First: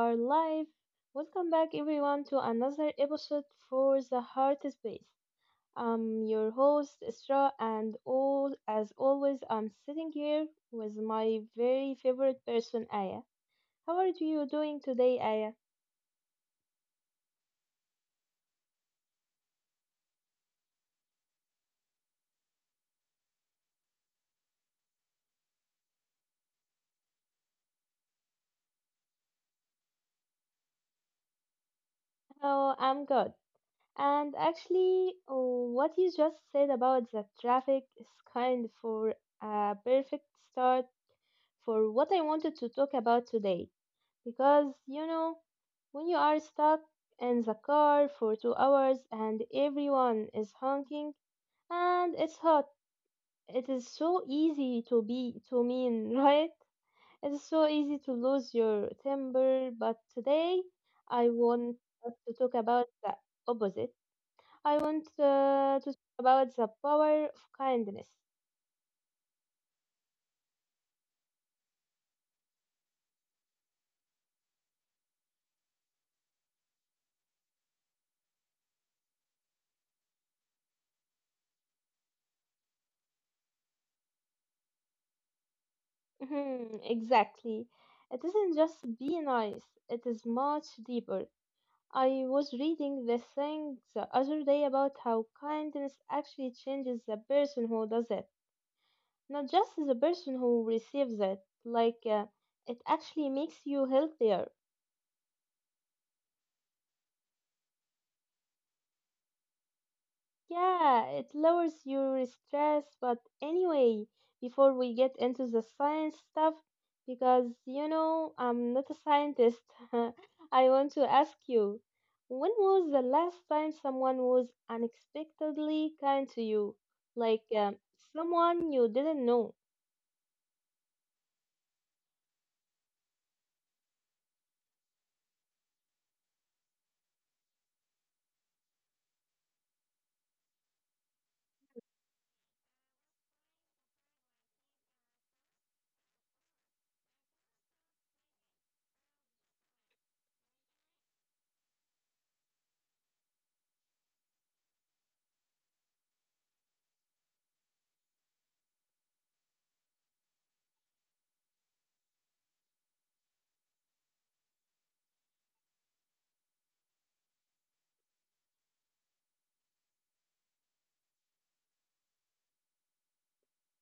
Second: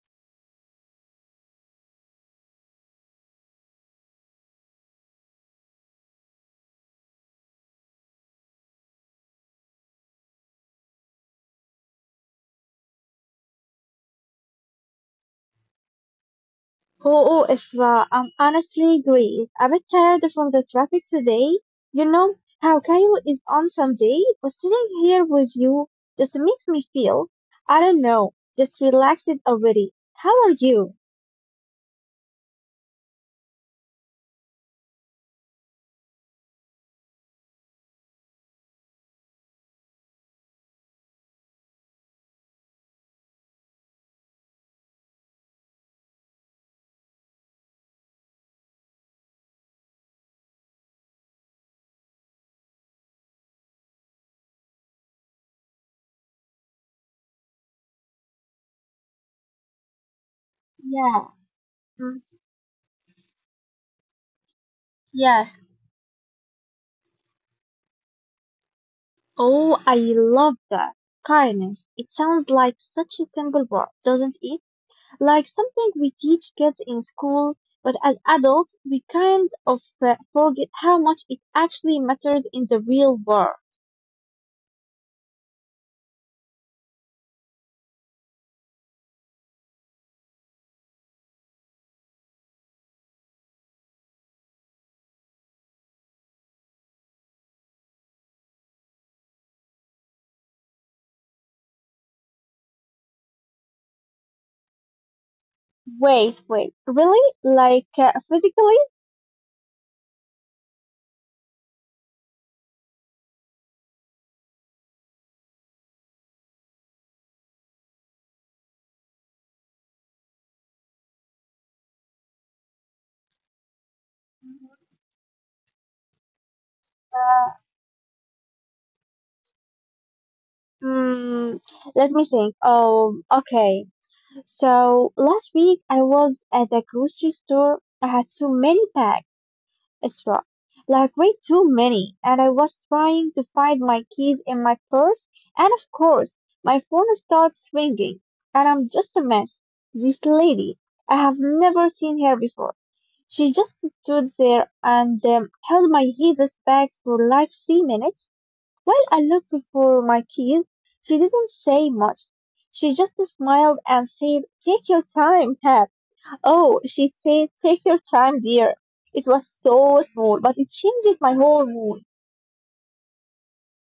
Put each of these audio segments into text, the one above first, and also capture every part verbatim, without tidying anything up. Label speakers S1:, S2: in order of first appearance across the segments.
S1: are live. Welcome back, everyone, to another episode for The Heart Space. I'm your host, Isra, and all, as always, I'm sitting here with my very favorite person, Aya. How are you doing today, Aya?
S2: Oh, oh, Isra, I'm honestly great. A bit tired from the traffic today. You know how Cairo is on Sunday, but sitting here with you just makes me feel, I don't know, just relaxed already. How are you?
S1: Oh, I'm good. And actually, oh, what you just said about the traffic is kind for a perfect start for what I wanted to talk about today. Because, you know, when you are stuck in the car for two hours and everyone is honking and it's hot, it is so easy to be to mean, right? It is so easy to lose your temper, but today
S2: Yeah.
S1: I want us
S2: Mm.
S1: to talk about the opposite. I want
S2: Yes.
S1: uh, to talk about the power of kindness.
S2: Oh, I love that. Kindness. It sounds like such a simple word, doesn't it? Like something we teach kids in school, but as adults, we kind of uh, forget how much it actually matters in the real world.
S1: Mhm, exactly. It isn't just be nice, it is much deeper. I was reading this thing the other day about how kindness actually changes the person who does it, not just the person who receives it. Like, uh, it actually makes you healthier.
S2: Wait, wait, really? Like uh, physically?
S1: Yeah, it lowers your stress. But anyway, before we get into the science stuff, because you know, I'm not a scientist, I want to ask you, when was the last time someone was unexpectedly kind to you? Like um, someone you didn't know.
S2: Mm, let me think. Oh, okay. So last week I was at the grocery store. I had so many bags. Extra. Like way too many. And I was trying to find my keys in my purse, and of course, my phone starts ringing, and I'm just a mess. This lady, I have never seen her before. She just stood there and um, held my heaviest bag for like three minutes while I looked for my keys. She didn't say much. She just smiled and said, "Take your time, Pat." Oh, she said, "Take your time, dear." It was so small, but it changed my whole mood.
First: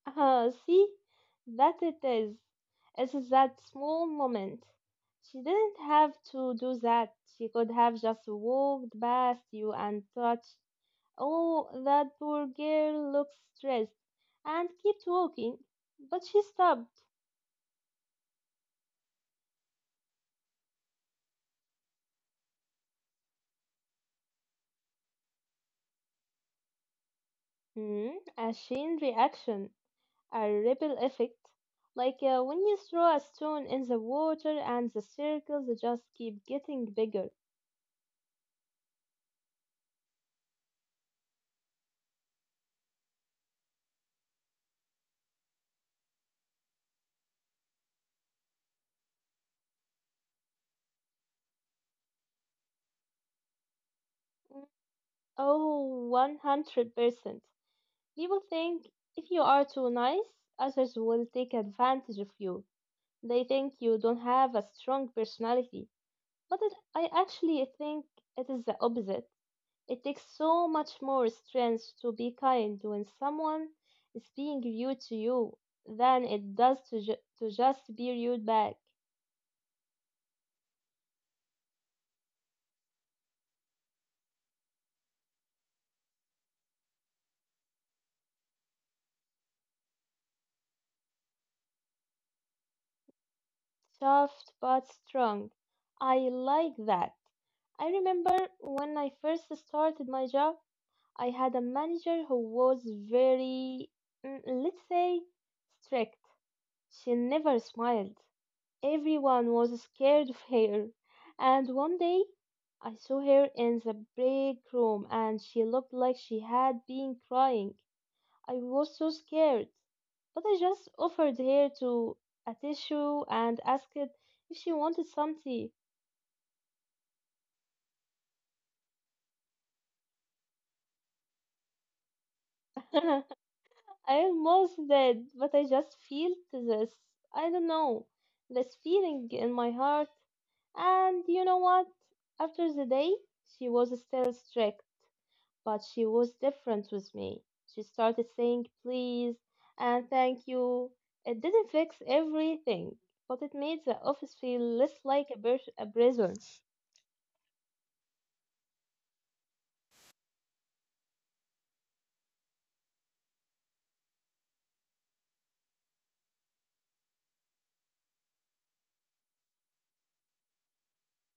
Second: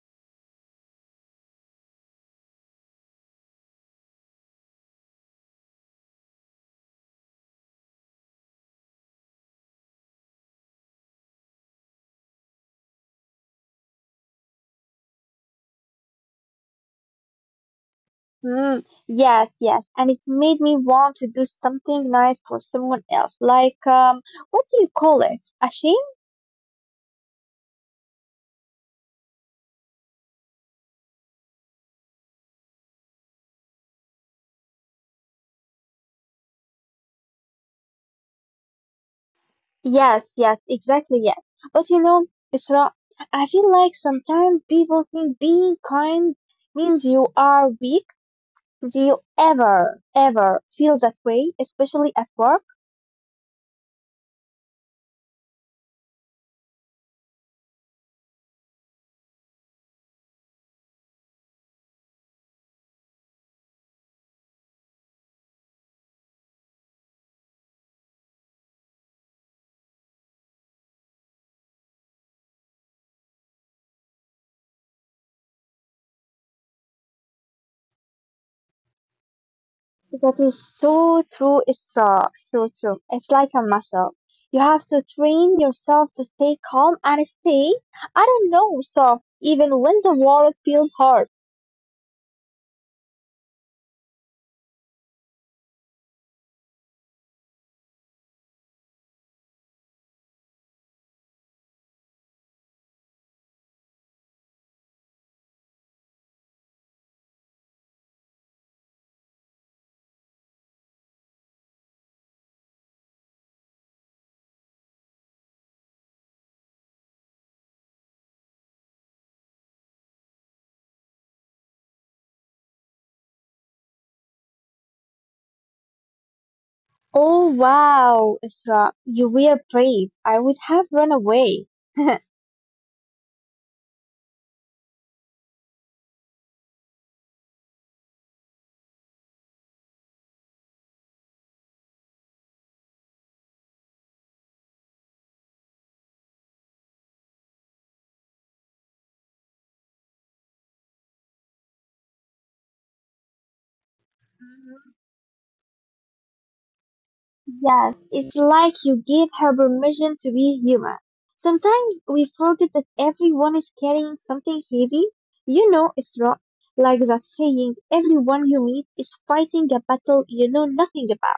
S1: Uh, see, that it is. It's that small moment. She didn't have to do that. She could have just walked past you and touched, oh, that poor girl looks stressed, and kept walking, but she stopped.
S2: Hmm. Yes, yes. And it made me want to do something nice for someone else. Like, um, what do you call it? A shame?
S1: Hmm, a chain reaction, a ripple effect. Like uh, when you throw a stone in the water and the circles just keep getting bigger.
S2: Yes, yes, exactly, yes. But you know, it's not, I feel like sometimes people think being kind means you are weak. Do you ever, ever feel that way, especially at work?
S1: Mm, Oh, one hundred percent. People think if you are too nice, others will take advantage of you. They think you don't have a strong personality. But it, I actually think it is the opposite. It takes so much more strength to be kind when someone is being rude to ju- than it does to, ju- to just be rude back.
S2: That is so true, Isra. So so true. It's like a muscle. You have to train yourself to stay calm and stay, I don't know, soft, even when the world feels hard.
S1: Soft but strong. I like that. I remember when I first started my job, I had a manager who was very, mm, let's say, strict. She never smiled. Everyone was scared of her. And one day I saw her in the break room and she looked like she had been crying. I was so scared. But I just offered her to a tissue and asked if she wanted some tea.
S2: Oh, wow, Isra. You were brave. I would have run away.
S1: I almost did, but I just felt this. I don't know. This feeling in my heart. And you know what? After the day, she was still strict. But she was different with me. She started saying please and thank you. It didn't fix everything, but it made the office feel less like a, bur- a prison.
S2: Yes, it's like you gave her permission to be human. Sometimes we forget that everyone is carrying something heavy. You know it's wrong. Like that saying, everyone you meet is fighting a battle you know nothing about.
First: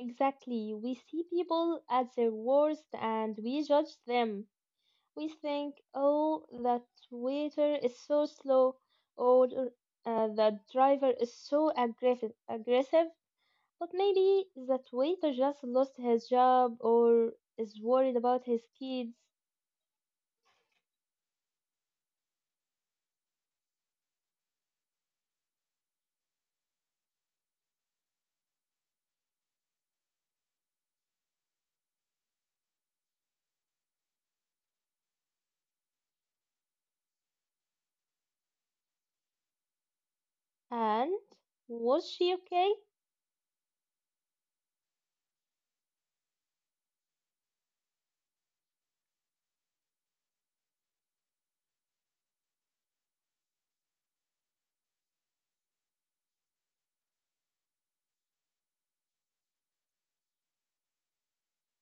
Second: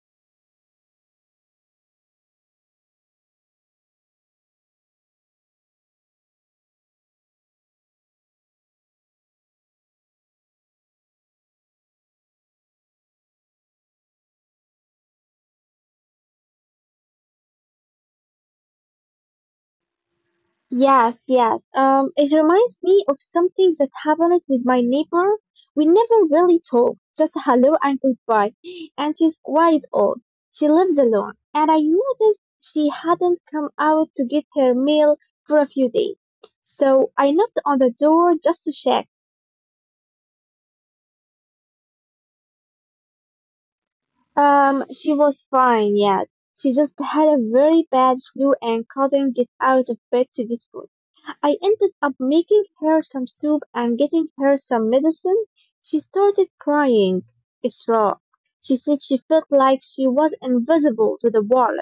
S1: Exactly. We see people at their worst and we judge them. We think, oh, that waiter is so slow, or uh, that driver is so aggressive. Aggressive. But maybe that waiter just lost his job or is worried about his kids.
S2: Yes, yes. Um, it reminds me of something that happened with my neighbor. We never really talked, just hello and goodbye. And she's quite old. She lives alone. And I noticed she hadn't come out to get her mail for a few days. So I knocked on the door just to check.
S1: And was she okay?
S2: Um, she was fine, yes. She just had a very bad flu and couldn't get out of bed to get food. I ended up making her some soup and getting her some medicine. She started crying. It's raw. She said she felt like she was invisible to the world.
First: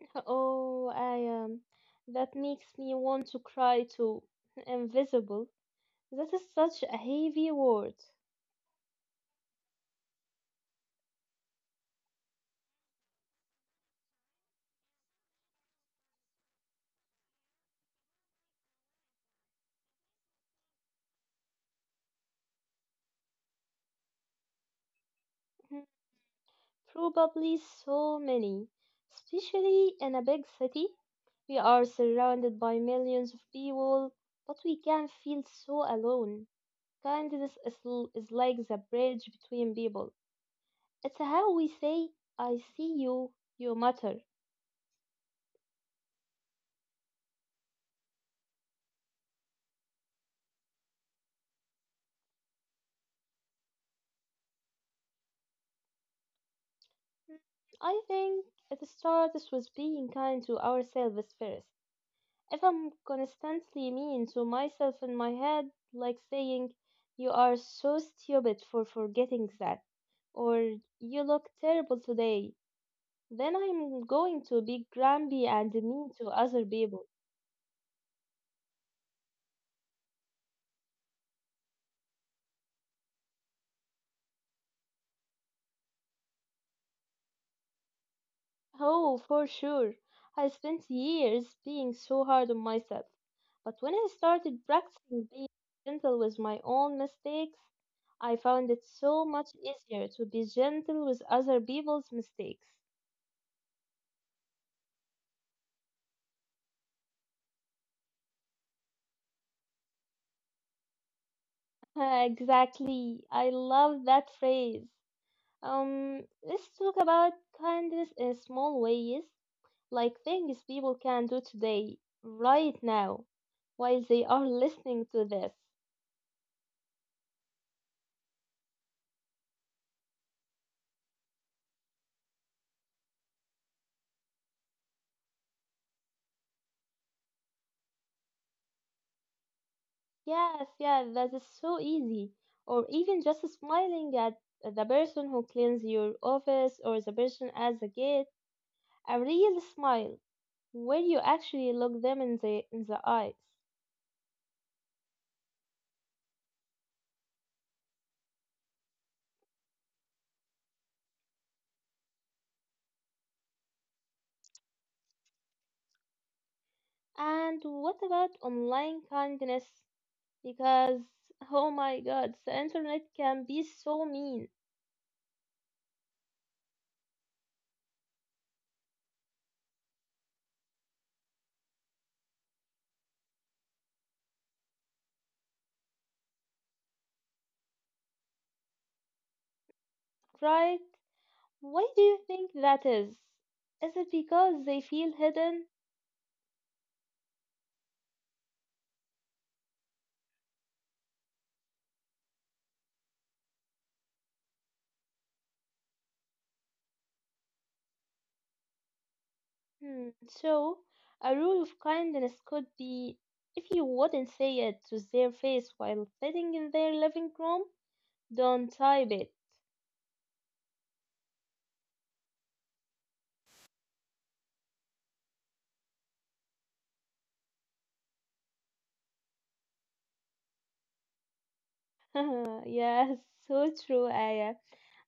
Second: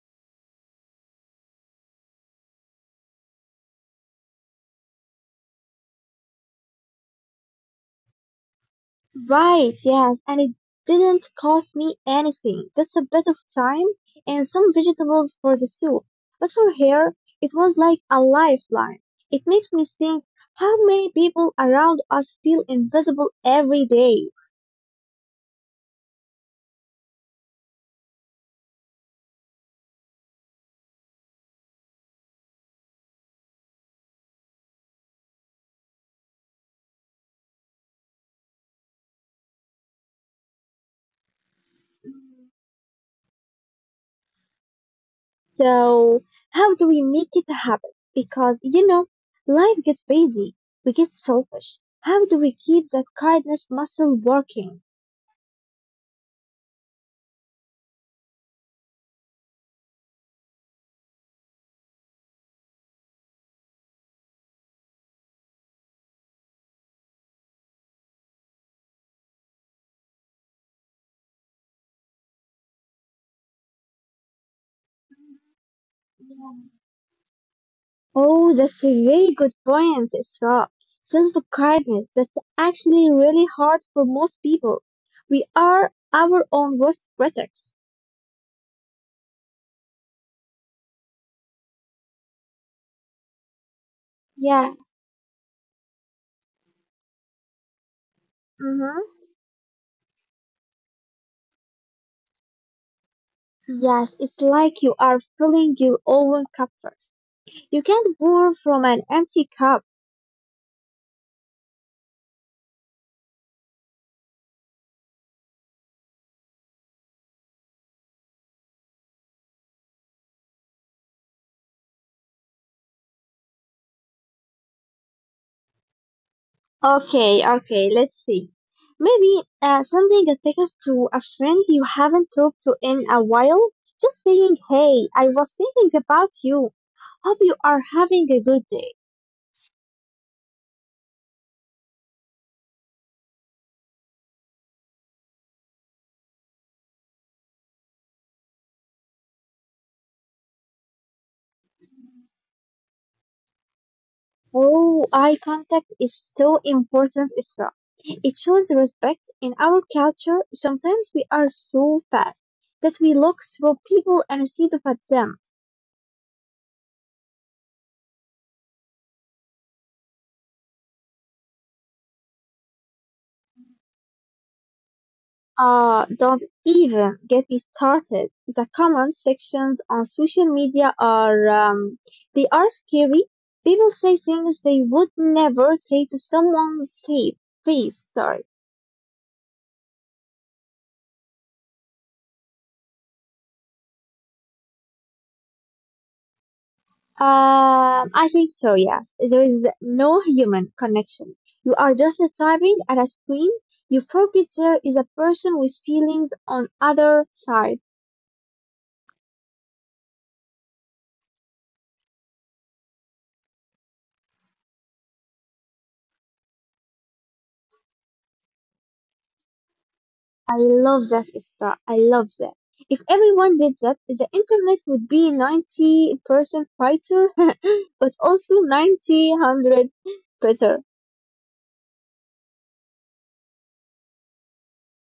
S1: Oh, I Um, that makes me want to cry too. Invisible. That is such a heavy word.
S2: Right, yes, and it didn't cost me anything, just a bit of time and some vegetables for the soup. But for her, it was like a lifeline. It makes me think how many people around us feel invisible every day.
S1: Mhm. Probably so many, especially in a big city. We are surrounded by millions of people, but we can feel so alone. Kindness is, l- is like the bridge between people. It's how we say, I see you, you matter.
S2: So, how do we make it a habit? Because, you know, life gets busy, we get selfish. How do we keep that kindness muscle working?
S1: I think at the start this was being kind to ourselves first. If I'm constantly mean to myself in my head, like saying, you are so stupid for forgetting that, or you look terrible today, then I'm going to be grumpy and mean to other people.
S2: Oh, that's a really good point, Isra. Self-kindness, that's actually really hard for most people. We are our own worst critics.
S1: Oh, for sure. I spent years being so hard on myself. But when I started
S2: Yeah.
S1: practicing being gentle with my own mistakes, I found it so
S2: Mm-hmm.
S1: much easier to be gentle with other people's mistakes.
S2: Yes, it's like you are filling your own cup first. You can't pour from an empty cup.
S1: Exactly. I love that phrase. Um, let's talk about kindness in small ways, like things people can do today, right now, while they are listening to this.
S2: Okay, okay, let's see. Maybe uh, something that happens to a friend you haven't talked to in a while. Just saying, hey, I was thinking about you. Hope you are having a good day.
S1: Yes, yeah, that is so easy. Or even just smiling at the person who cleans your office or the person at the gate. A real smile where you actually look them in the in the eyes.
S2: Oh, eye contact is so important as well. It shows respect in our culture. Sometimes we are so fast that we look through people instead of at them.
S1: And what about online kindness? Because oh my god, the internet can be so mean,
S2: Ah, don't even get me started. The comment sections on social media are, um, they are scary. People say things they would never say to someone safe. Please, sorry.
S1: right? Why do you think that is? Is it because they feel hidden?
S2: Um, I think so, yes. There is no human connection. You are just typing at a screen. You forget there is a person with feelings on other side.
S1: Hmm, so, a rule of kindness could be, if you wouldn't say it to their face while sitting in their living room, don't type it.
S2: I love that, Isra. I love that. If everyone did that, the internet would be ninety percent brighter, but also ninety, one hundred better.
S1: Yes, so true, Aya.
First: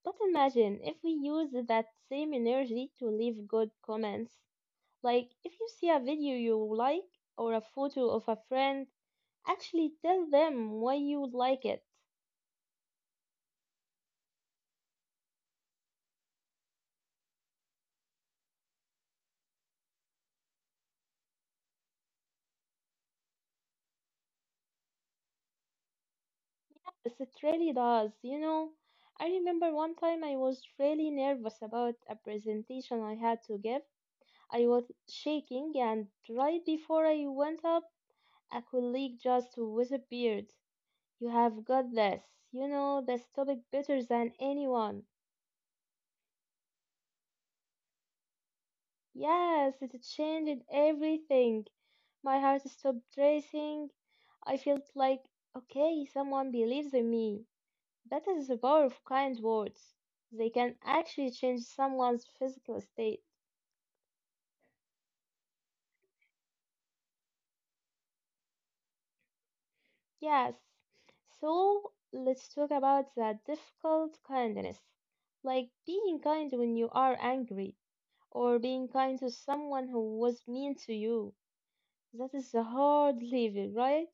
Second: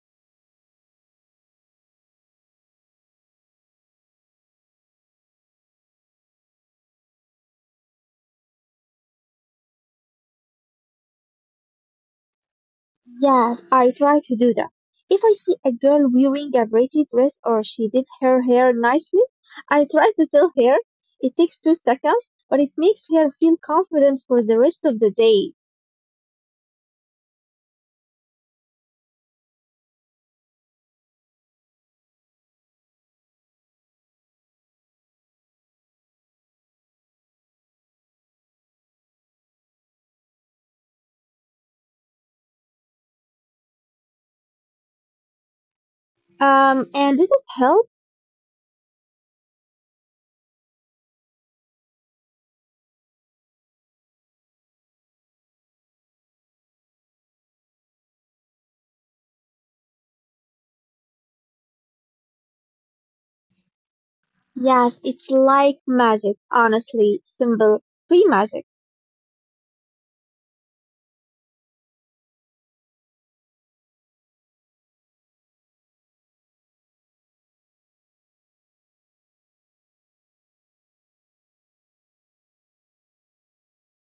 S1: But imagine if we use that same energy to leave good comments. Like, if you see a video you like or a photo of a friend, actually tell them why you like it.
S2: Yeah, I try to do that. If I see a girl wearing a pretty dress or she did her hair nicely, I try to tell her it takes two seconds, but it makes her feel confident for the rest of the day.
S1: Yes, it really does. You know, I remember one time I was really nervous about a presentation I had to give. I was shaking, and right before I went up, a colleague just whispered, you have got this. You know this topic better than anyone.
S2: Um, and did it help?
S1: Yes, it changed everything. My heart stopped racing. I felt like, okay, someone believes in me. That is the power of kind words. They can actually change someone's physical state.
S2: Yes, it's like magic, honestly, simple, free magic.
S1: Yes. So let's talk about that difficult kindness. Like being kind when you are angry, or being kind to someone who was mean to you. That is the hard level, right?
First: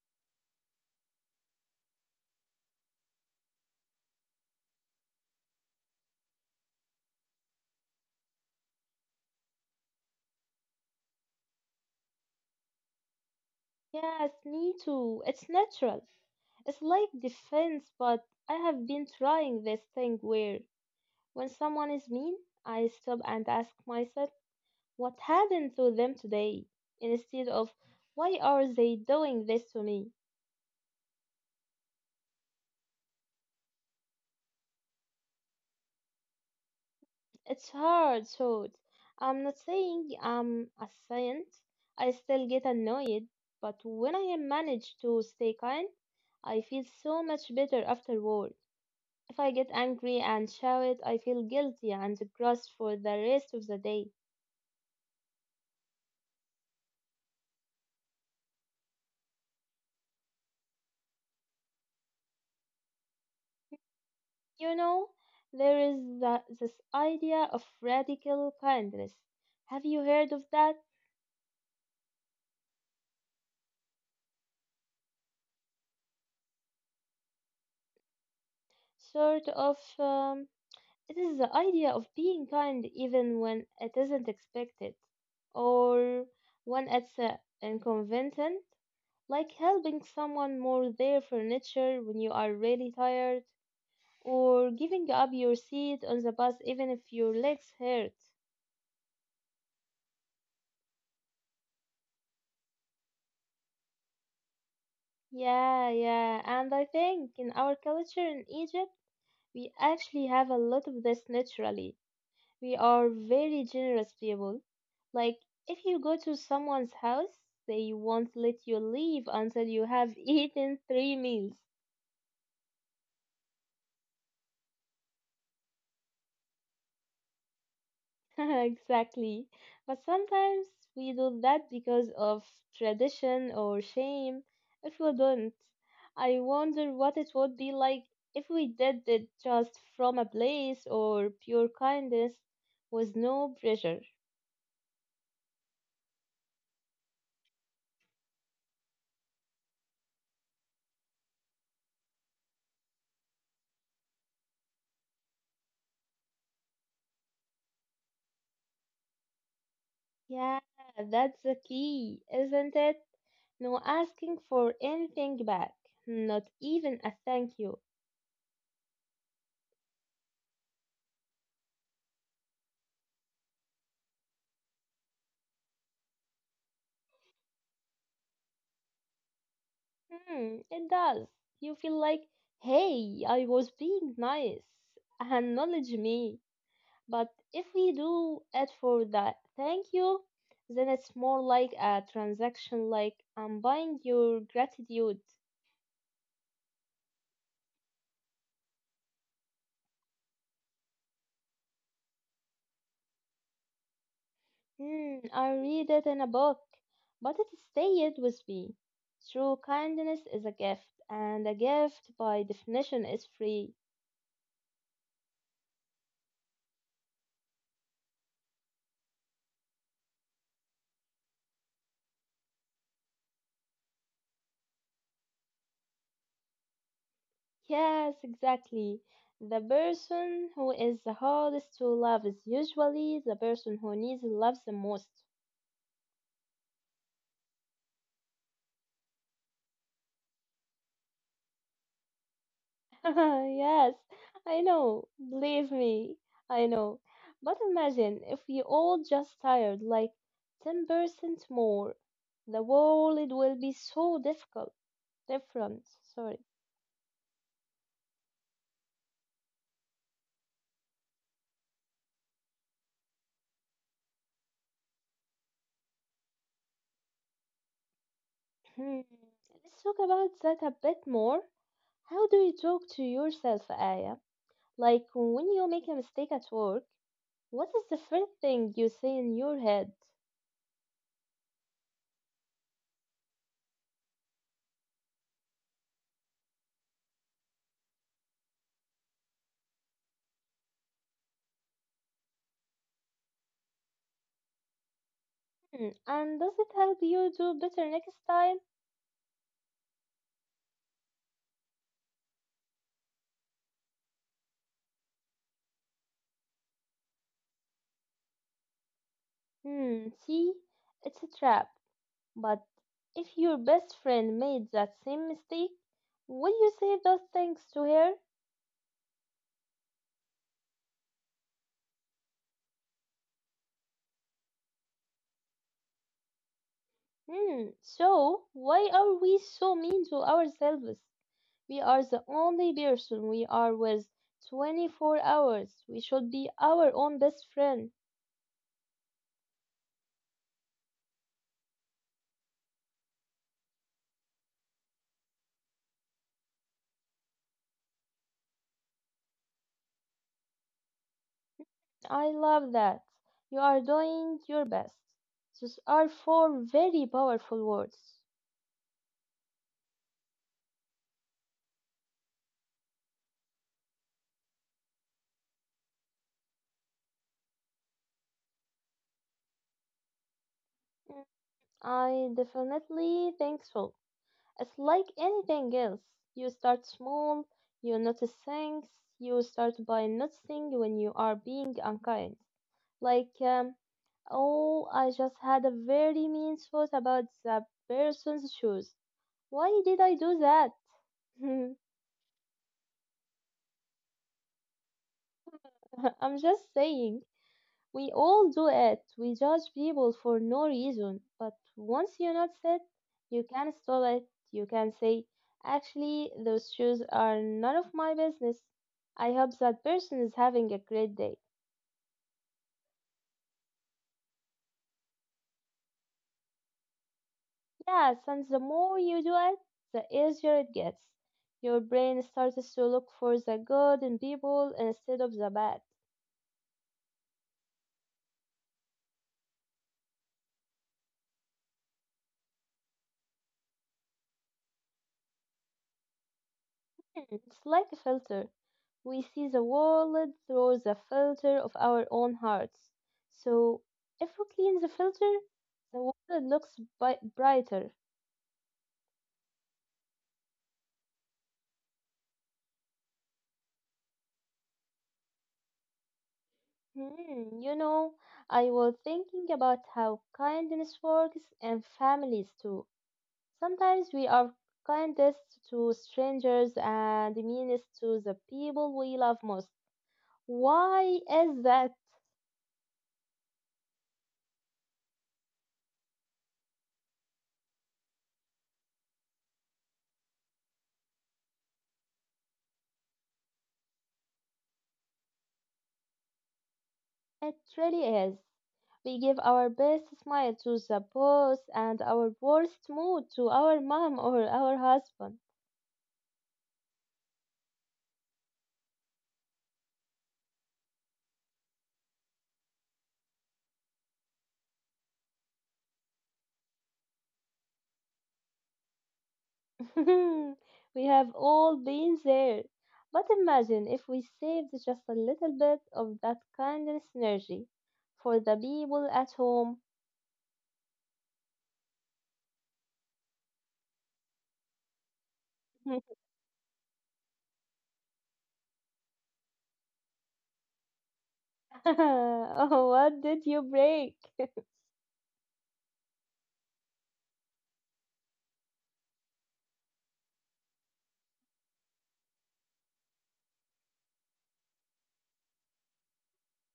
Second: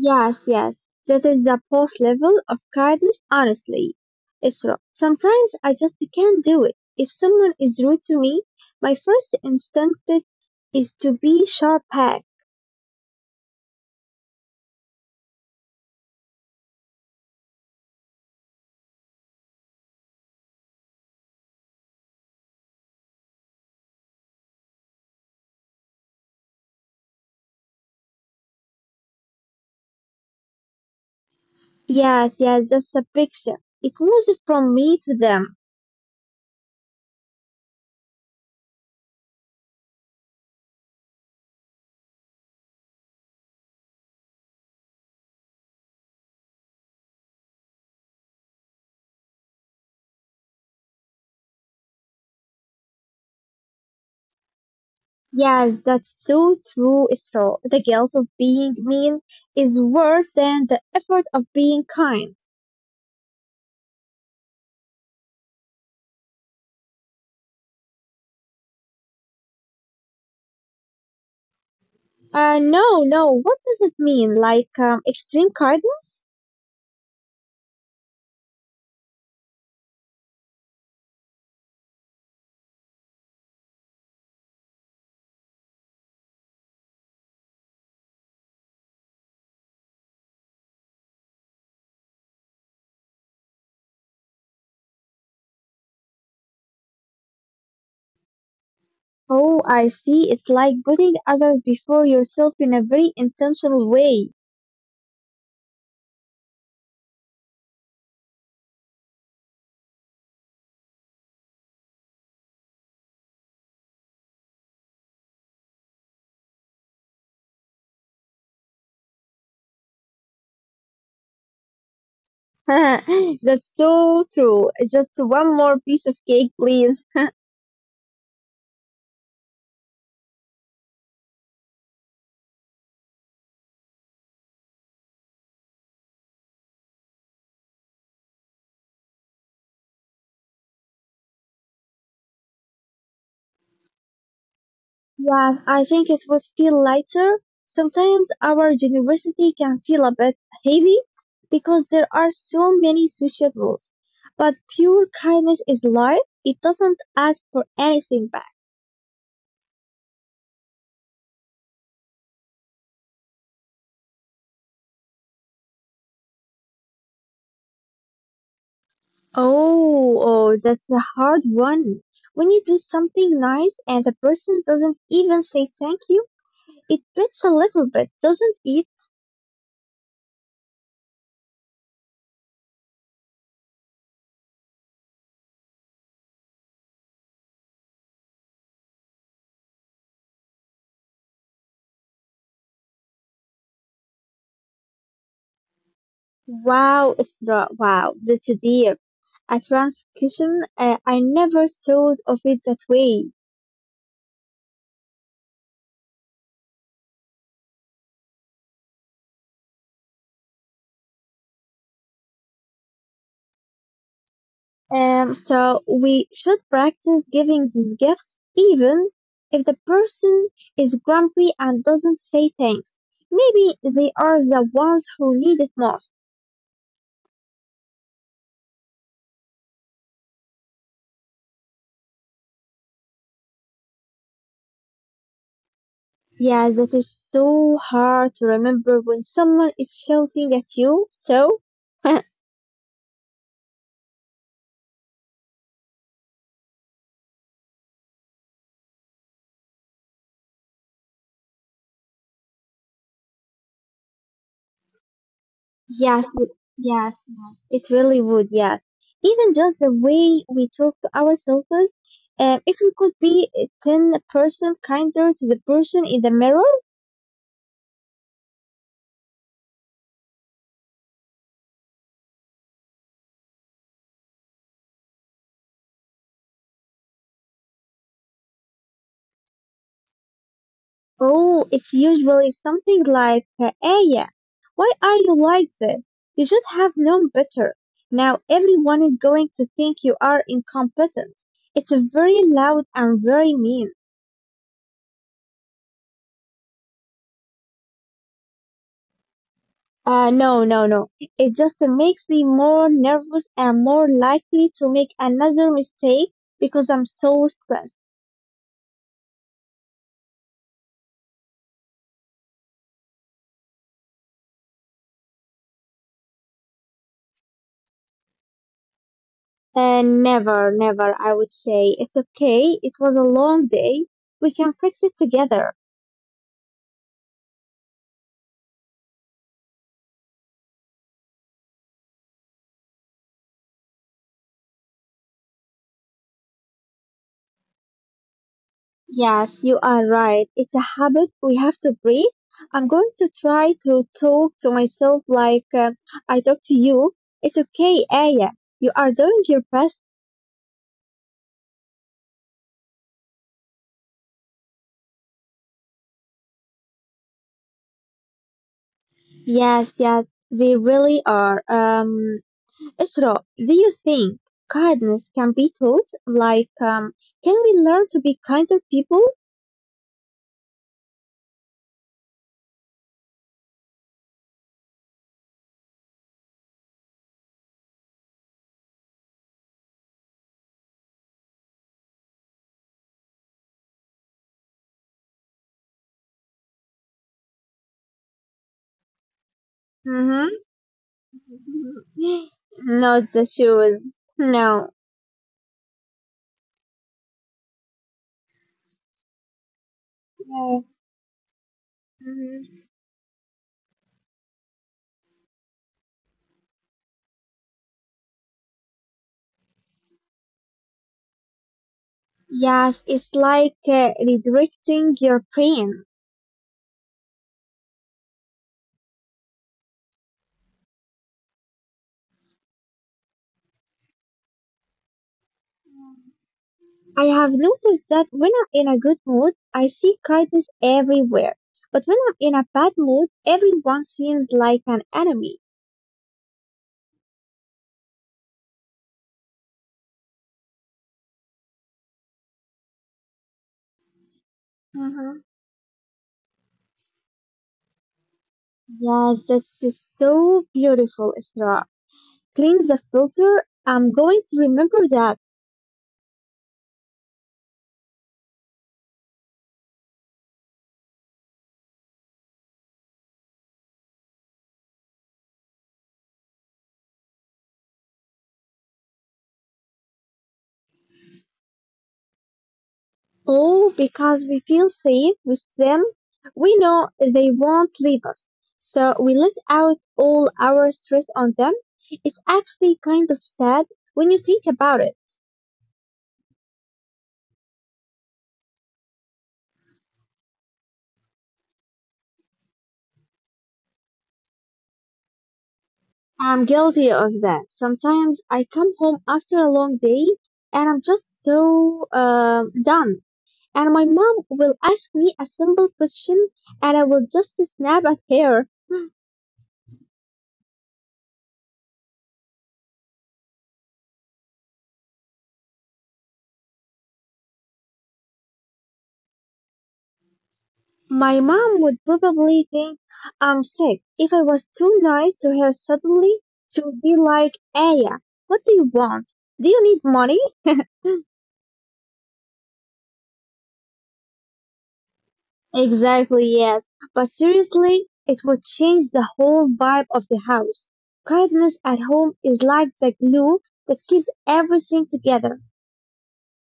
S2: Yes, yes. That is the post level of kindness, honestly. Isra, sometimes I just can't do it. If someone is rude to me, my first instinct is to be sharp back.
S1: Yes, me too. It's natural. It's like defense, but I have been trying this thing where when someone is mean, I stop and ask myself, what happened to them today instead of why are they doing this to me?
S2: Yes, yes, that's a picture. It moves from me to them.
S1: It's hard thought. I'm not saying I'm a saint. I still get annoyed, but when I manage to stay kind, I feel so much better afterward. If I get angry and shout, I feel guilty and gross for the rest of the day.
S2: Yes, that's so true, Isra. The guilt of being mean is worse than the effort of being kind.
S1: You know, there is the, this idea of radical kindness. Have you heard of that?
S2: Uh, no, no. What does it mean? Like, um, extreme kindness?
S1: Sort of. Um, It is the idea of being kind even when it isn't expected, or when it's uh, inconvenient, like helping someone move their furniture when you are really tired, or giving up your seat on the bus even if your legs hurt.
S2: Oh, I see. It's like putting others before yourself in a very intentional way.
S1: Yeah, yeah, and I think in our culture in Egypt, we actually have a lot of this naturally. We are very generous people. Like, if you go to someone's house, they won't let you leave until you have eaten three meals.
S2: That's so true. Just one more piece of cake, please.
S1: Exactly. But sometimes we do that because of tradition or shame. If we don't, I wonder what it would be like if we did it just from a place or pure kindness with no pressure.
S2: Yeah, I think it would feel lighter. Sometimes our university can feel a bit heavy because there are so many switchables. But pure kindness is light. It doesn't ask for anything back.
S1: Yeah, that's the key, isn't it? No asking for anything back, not even a thank you.
S2: Oh, oh, that's a hard one. When you do something nice and the person doesn't even say thank you, it hurts a little bit, doesn't it?
S1: Hmm, it does. You feel like, hey, I was being nice, acknowledge me. But if we do it for that thank you, then it's more like a transaction, like I'm buying your gratitude.
S2: Wow, it's not, wow, that's deep. A transcription, uh, I never thought of it that way.
S1: Hmm, I read it in a book, but it stayed with me. True kindness is a gift, and a gift by definition is free.
S2: Um, so we should practice giving these gifts even if the person is grumpy and doesn't say thanks. Maybe they are the ones who need it most.
S1: Yes, exactly. The person who is the hardest to love is usually the person who needs love the most.
S2: Yeah, that is so hard to remember when someone is shouting at you. So,
S1: Yes, I know. Believe me, I know. But imagine if we all just tired like ten percent more. The world will be so difficult, different.
S2: yes,
S1: Sorry.
S2: it- yes, yes, it really would. Yes, even just the way we talk to ourselves. Uh, if we could be ten percent kinder to the person in the mirror,
S1: Hmm. Let's talk about that a bit more. How do you talk to yourself, Aya? Like when you make a mistake at work, what is the first thing you say in your head?
S2: oh, it's usually something like, uh, "Aya, why are you like this? You should have known better." Now everyone is going to think you are incompetent. It's a very loud and very mean.
S1: Hmm, and does it help you do better next time?
S2: Uh, no, no, no. It just makes me more nervous and more likely to make another mistake because I'm so stressed.
S1: Hmm, see, it's a trap. But if your best friend made that same mistake, would you say those things to her?
S2: And never, never, I would say. It's okay. It was a long day. We can fix it together.
S1: Hmm, so why are we so mean to ourselves? We are the only person we are with twenty-four hours. We should be our own best friend.
S2: Yes, you are right. It's a habit. We have to breathe. I'm going to try to talk to myself like uh, I talk to you. It's okay, Aya. You are doing your best.
S1: I love that. You are doing your best. Those are four very powerful words.
S2: Yes, yes, they really are. Um, Isra, do you think kindness can be taught? Like, um, can we learn to be kinder people?
S1: Mm, I definitely think so. It's like anything else. You start small, you notice things, you start by noticing when you are being unkind. Like, um, oh, I just had a very mean thought about that person's shoes. Why did I do
S2: Hmm.
S1: that?
S2: Not the shoes. No.
S1: I'm just saying. We all do it. We judge people for no
S2: No.
S1: reason. But once you notice it,
S2: Mhm.
S1: you can stop it. You can say, actually, those shoes are none of my business. I hope that person is having a great day.
S2: Yes, it's like uh, redirecting your brain.
S1: Yes, and the more you do it, the easier it gets. Your brain starts to look for the good in people instead of the bad.
S2: I have noticed that when I'm in a good mood, I see kindness everywhere. But when I'm in a bad mood, everyone seems like an enemy.
S1: It's like a filter. We see the world through the filter of our own hearts. So if we clean the filter,
S2: Mhm.
S1: the world looks bi- brighter.
S2: Yes, that's so beautiful, Isra. Cleans the filter. I'm going to remember that.
S1: Hmm, you know, I was thinking about how kindness works and families too. Sometimes we are kindest to strangers and meanest to the people we love most. Why is that?
S2: Oh, because we feel safe with them. We know they won't leave us. So we let out all our stress on them. It's actually kind of sad when you think about it.
S1: It really is. We give our best smile to the boss and our worst mood to our mom or our husband.
S2: I'm guilty of that. Sometimes I come home after a long day and I'm just so um, done. And my mom will ask me a simple question and I will just snap at her.
S1: We have all been there. But imagine if we saved just a little bit of that kindness energy for the people at home.
S2: My mom would probably think I'm sick if I was too nice to her suddenly. She would be like, "Aya, what do you want? Do you need money?"
S1: Oh, what did you break?
S2: Exactly, yes. But seriously, it would change the whole vibe of the house. Kindness at home is like the glue that keeps everything together.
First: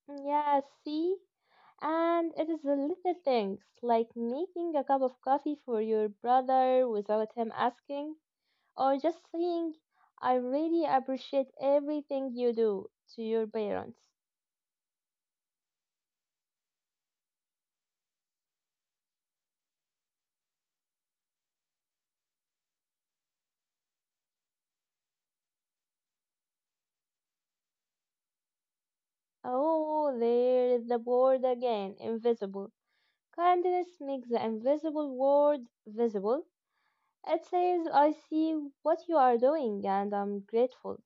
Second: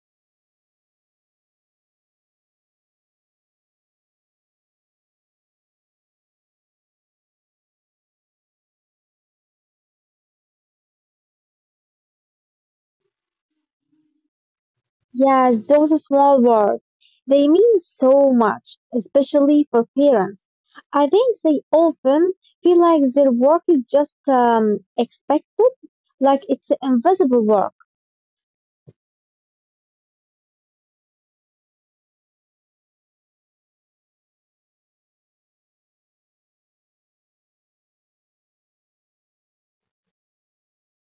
S1: Yeah, see? And it is the little things, like making a cup of coffee for your brother without him asking, or just saying, I really appreciate everything you do to your parents.
S2: Yes, those small words. They mean so much, especially for parents. I think they often feel like their work is just um, expected, like it's invisible work.
S1: Oh, there is the word again, invisible. Kindness makes the invisible word visible. It says, I see what you are doing and I'm grateful.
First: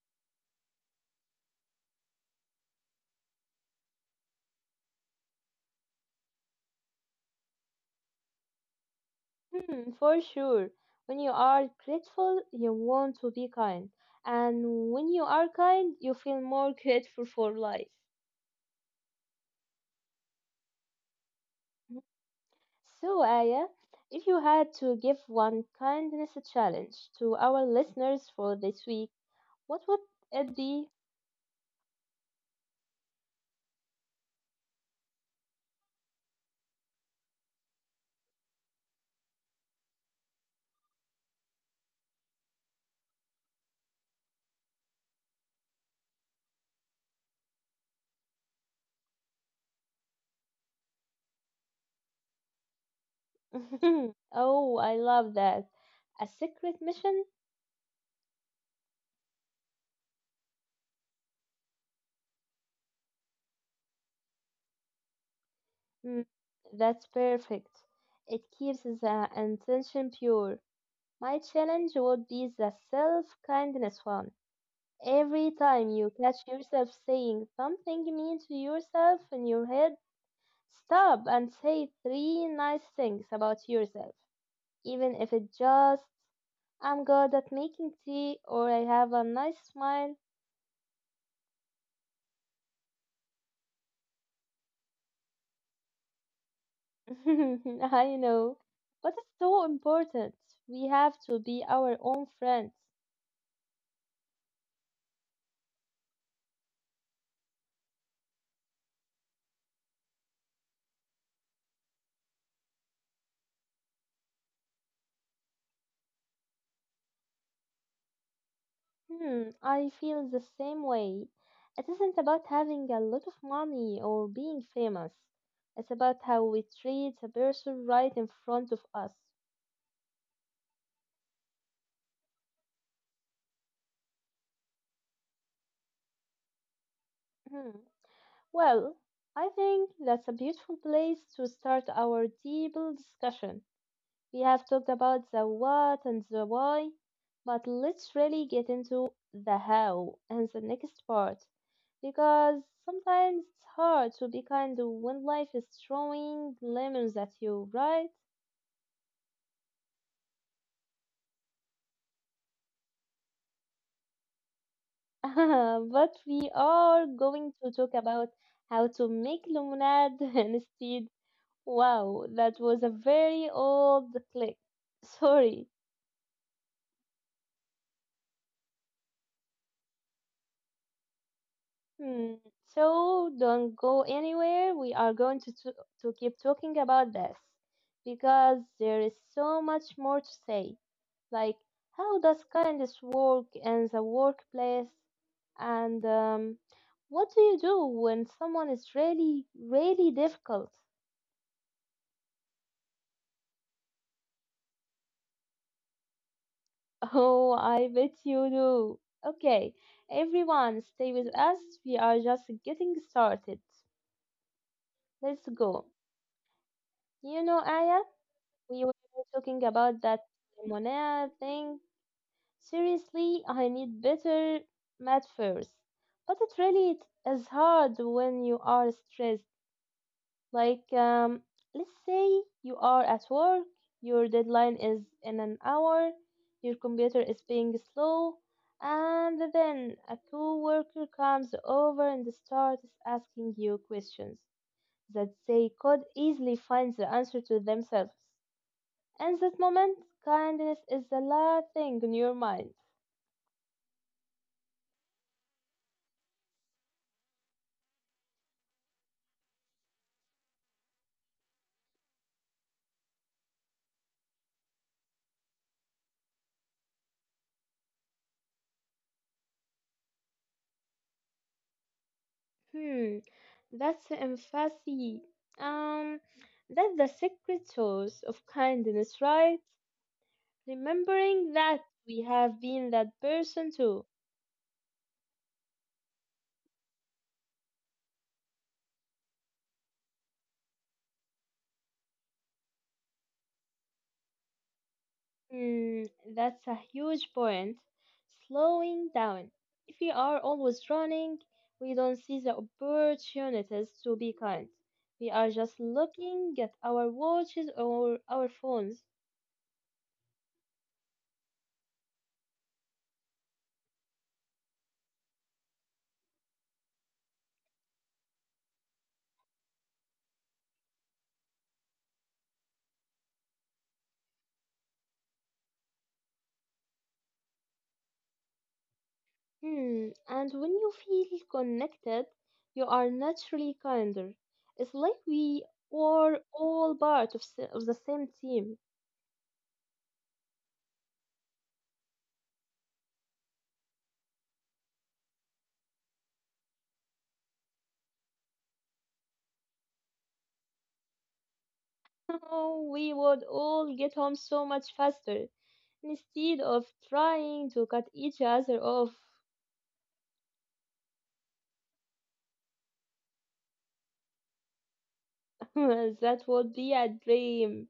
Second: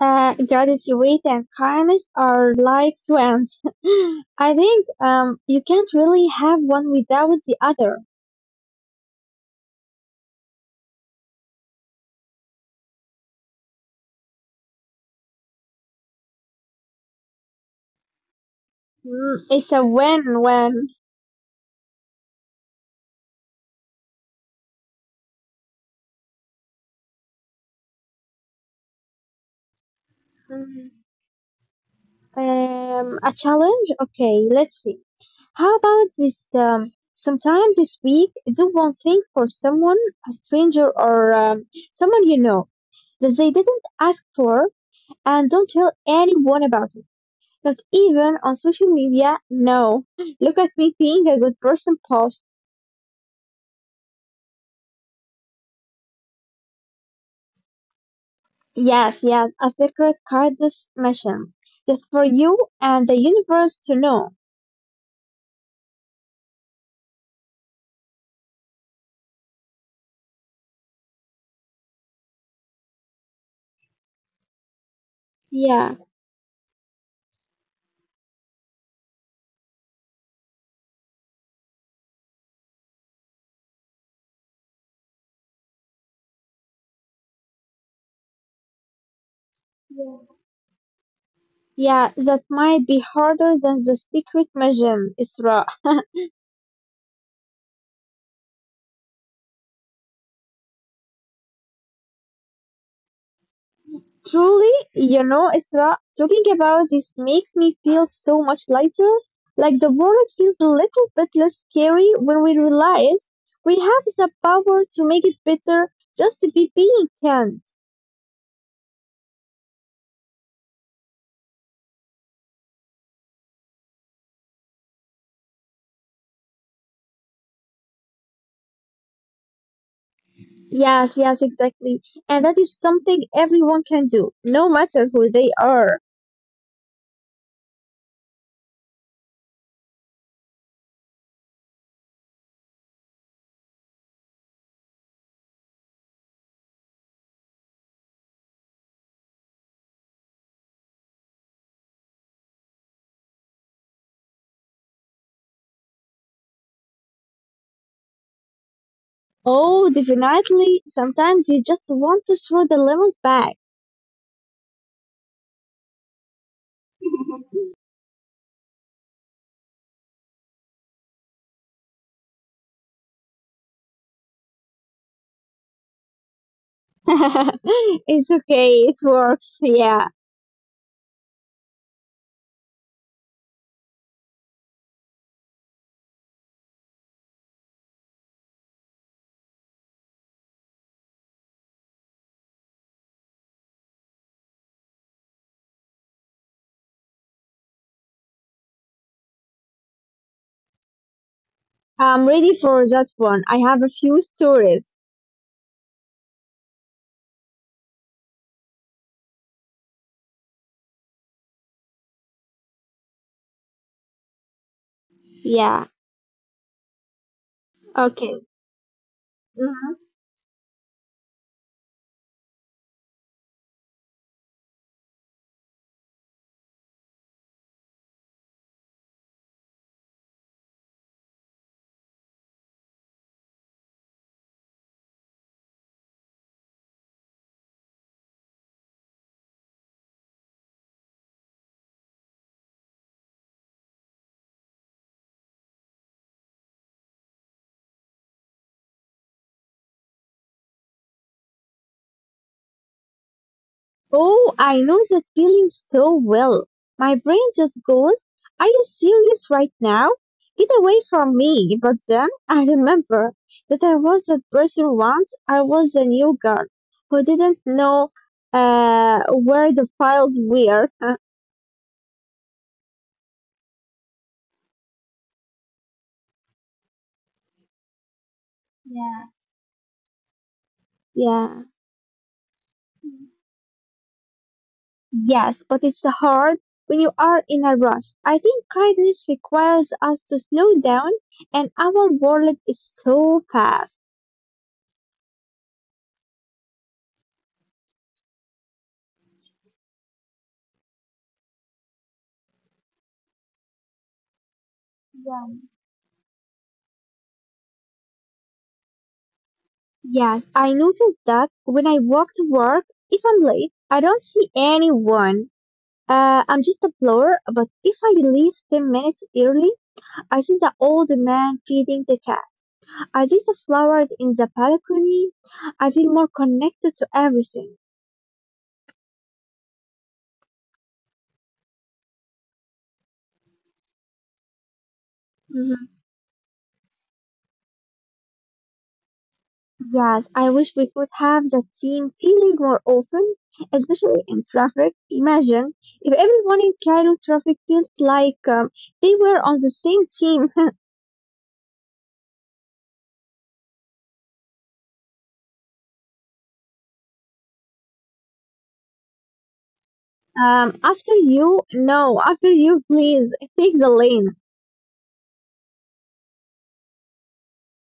S2: Uh, gratitude and kindness are like twins. I think um, you can't really have one without the other.
S1: Hmm, for sure. When you are grateful, you want to be kind. And when you are kind, you feel more grateful for life.
S2: Mm, it's a win-win.
S1: So, Aya, if you had to give one kindness challenge to our listeners for this week, what would it
S2: Mhm.
S1: be?
S2: Um, a challenge? Okay, let's see. How about this um, sometime this week? Do one thing for someone, a stranger or um, someone you know, that they didn't ask for, and don't tell anyone about it. Not even on social media. No. Look at me being a good person post.
S1: Oh, I love that. A secret mission?
S2: Yes, yes, a secret kindness mission. Just for you and the universe to know.
S1: Hmm, that's perfect. It keeps the intention pure. My challenge would be the self kindness one. Every time
S2: Yeah.
S1: you catch yourself saying something mean to yourself in your head, stop and say three nice things about yourself, even if it just I'm good at making tea or I have a nice smile.
S2: Yeah, that might be harder than the secret mission, Isra.
S1: I know. But it's so important. We have to be our own friends.
S2: Truly, you know, Isra, talking about this makes me feel so much lighter. Like the world feels a little bit less scary when we realize we have the power to make it better just to be being kind.
S1: Hmm, I feel the same way. It isn't about having a lot of money or being famous. It's about how we treat a person right in front of us.
S2: Yes, yes, exactly. And that is something everyone can do, no matter who they are.
S1: Hmm. Well, I think that's a beautiful place to start our deep discussion. We have talked about the what and the why, but let's really get into the how and the next part, because sometimes it's hard to be kind when life is throwing lemons at you, right?
S2: Oh, definitely. Sometimes you just want to throw the lemons back.
S1: But we are going to talk about how to make lemonade instead. Wow, that was a very old click. Sorry.
S2: It's okay, it works. Yeah.
S1: Hmm. So don't go anywhere. We are going to, to to keep talking about this because there is so much more to say. Like, how does kindness work in the workplace, and um, what do you do when someone is really really difficult?
S2: I'm ready for that one. I have a few stories.
S1: Oh, I bet you do. Okay, everyone, stay with us. We are just getting started. Let's go.
S2: Yeah.
S1: You know, Aya.
S2: Okay.
S1: We were talking
S2: Mhm.
S1: about that Monea thing. Seriously, I need better math first. But it really is hard when you are stressed. Like, um, let's say you are at work, your deadline is in an hour, your computer is being slow, and then a coworker comes over and starts asking you questions that they could easily find the answer to themselves. In that moment, kindness is the last thing on your mind.
S2: Oh, I know that feeling so well. My brain just goes, "Are you serious right now? Get away from me." But then I remember that I was that person once. I was a new girl who didn't know uh, where the files were.
S1: Hmm, that's empathy. Um, that's the secret source of kindness,
S2: Yeah.
S1: right? Remembering
S2: Yeah.
S1: that we have been that person too.
S2: Yes, but it's hard when you are in a rush. I think kindness requires us to slow down, and our world is so fast.
S1: Hmm, that's a huge point. Slowing down. If we are always running, we don't see the opportunities to be kind. We are
S2: Yeah.
S1: just looking at our watches or our phones.
S2: Yes, I noticed that when I walk to work, if I'm late, I don't see anyone. Uh, I'm just a blower, but if I leave ten minutes early, I see the old man feeding the cat. I see the flowers in the balcony. I feel more connected to everything.
S1: Hmm, and when you feel connected, you are naturally kinder. It's like we are all part of, s- of the same team.
S2: Yes, I wish we could have that same feeling more often, especially in traffic. Imagine if everyone in Cairo traffic felt like um, they were on the same team.
S1: Oh, we would all get home so much faster instead of trying to cut each other off.
S2: um, after you, no, after you, please take the lane.
S1: That would be a dream.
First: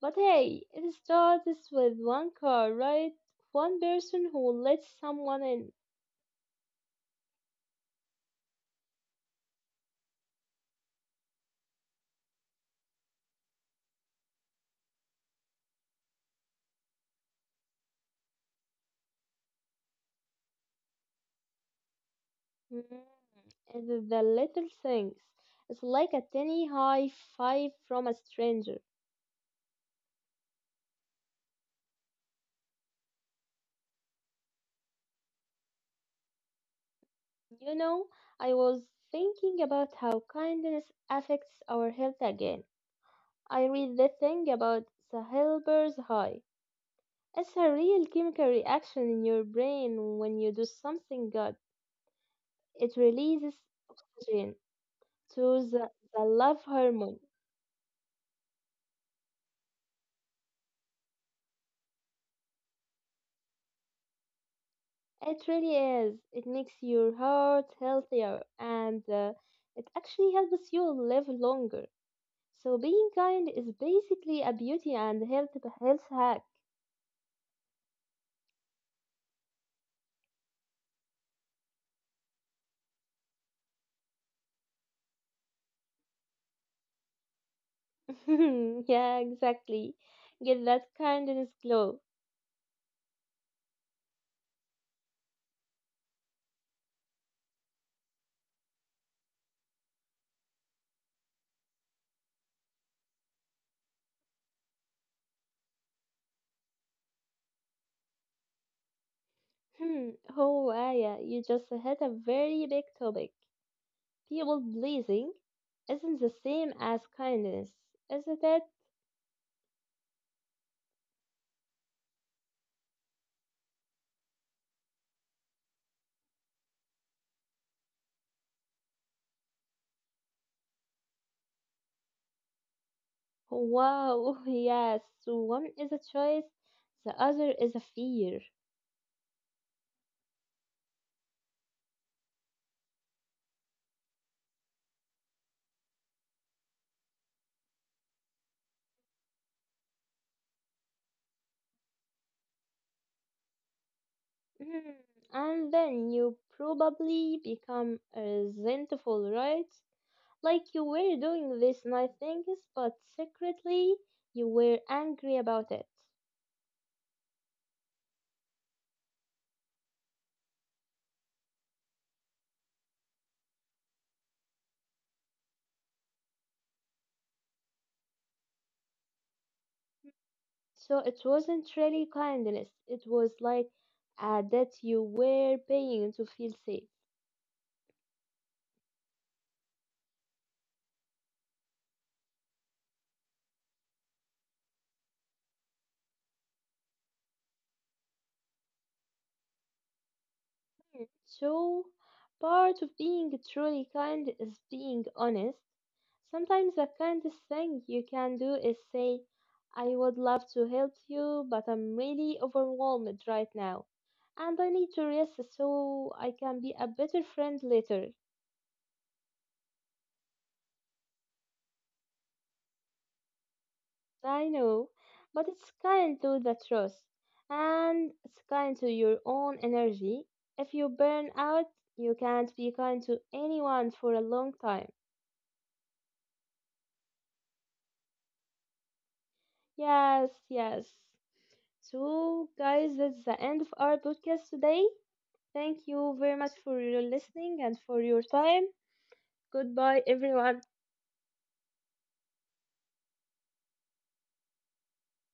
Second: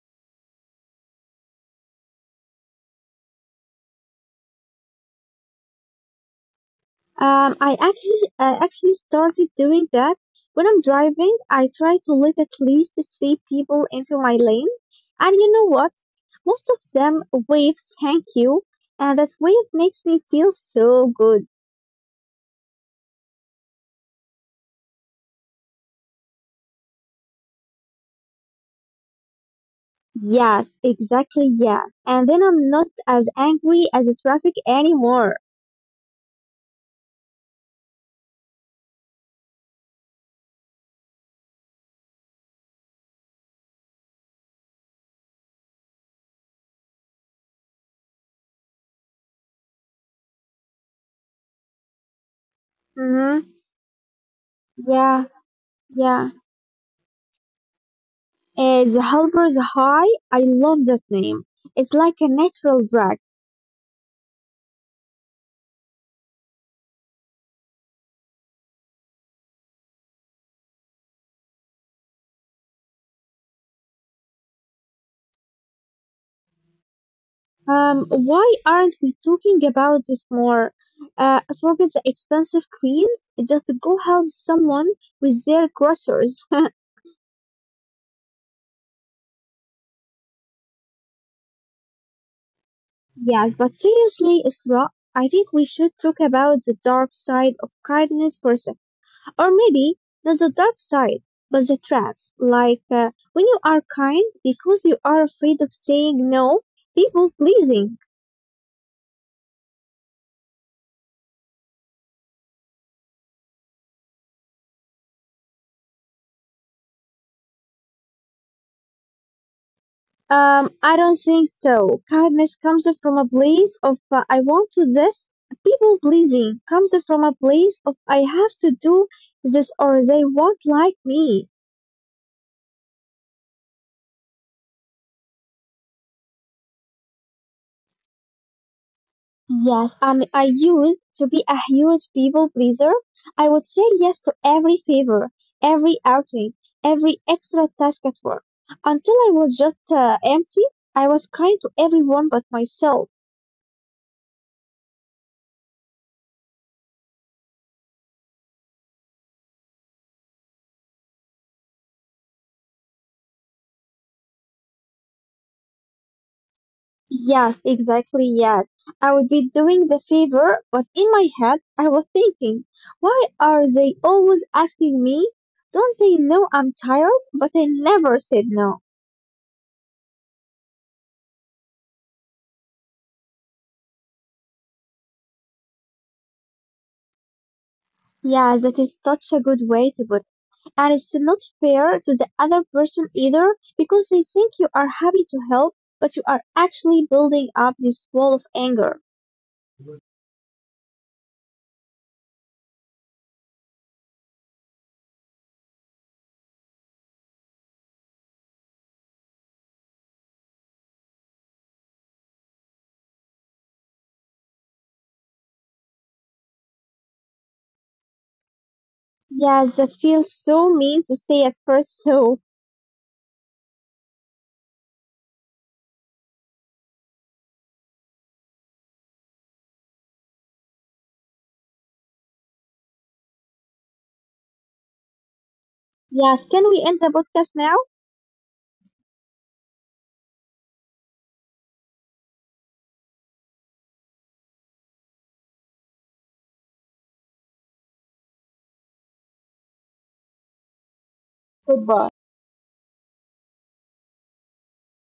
S1: But hey, it starts with one car, right? One person who lets someone in.
S2: Um, I actually I actually started doing that when I'm driving. I try to let at least three people into my lane, and you know what? Most of them waves thank you, and that wave makes me feel so good.
S1: Mm, and the little things. It's like a tiny high five from a stranger.
S2: Yes, exactly, yeah. And then I'm not as angry as the traffic anymore.
S1: You know, I was thinking about how kindness affects our health again. I read the thing about the helper's high. It's a real chemical reaction in your brain when you do something good. It
S2: Mm-hmm.
S1: releases oxygen
S2: Yeah,
S1: to the, the
S2: yeah.
S1: love hormone.
S2: Uh, the helper's high, I love that name. It's like a natural drag.
S1: It really is. It makes your heart healthier and uh, it actually helps you live longer. So being kind is basically a beauty and health health hack.
S2: Um, why aren't we talking about this more? Uh, forget the expensive queens, just to go help someone with their groceries.
S1: Yeah, exactly. Get that kindness glow.
S2: Yes, but seriously, Isra, I think we should talk about the dark side of kindness for a or maybe there's a dark side, but the traps, like uh, when you are kind because you are afraid of saying no, people pleasing.
S1: Hmm. Oh, Aya, you just hit a very big topic. People pleasing isn't the same as kindness, isn't it?
S2: Um, I don't think so. Kindness comes from a place of uh, I want to this. People pleasing comes from a place of I have to do this or they won't like me.
S1: Wow, yes. One is a choice, the other is a fear.
S2: Yes, and I used to be a huge people pleaser. I would say yes to every favor, every outing, every extra task at work. Until I was just uh, empty, I was kind to everyone but myself.
S1: Mm, and then you probably become resentful, right? Like you were doing these nice things, but secretly you were angry about it.
S2: Yes, exactly, yes. I would be doing the favor, but in my head, I was thinking, why are they always asking me? Don't they know I'm tired? But I never said no.
S1: So it wasn't really kindness, it was like uh, that you were paying to feel safe.
S2: Yeah, that is such a good way to put and it's not fair to the other person either because they think you are happy to help, but you are actually building up this wall of anger.
S1: So part of being truly kind is being honest. Sometimes the kindest thing you can do is say, I would love to help you, but I'm really overwhelmed right now, and I need to rest so I can be a better friend later.
S2: Yes, that feels so mean to say at first. So,
S1: I know, but it's kind to the truth, and it's kind to your own energy. If you burn out, you can't be kind to anyone for a long time.
S2: yes, can we end the podcast now?
S1: Yes, yes. So, guys, that's the end of our podcast today. Thank you very much for your listening and for your time. Goodbye, everyone.
S2: Goodbye.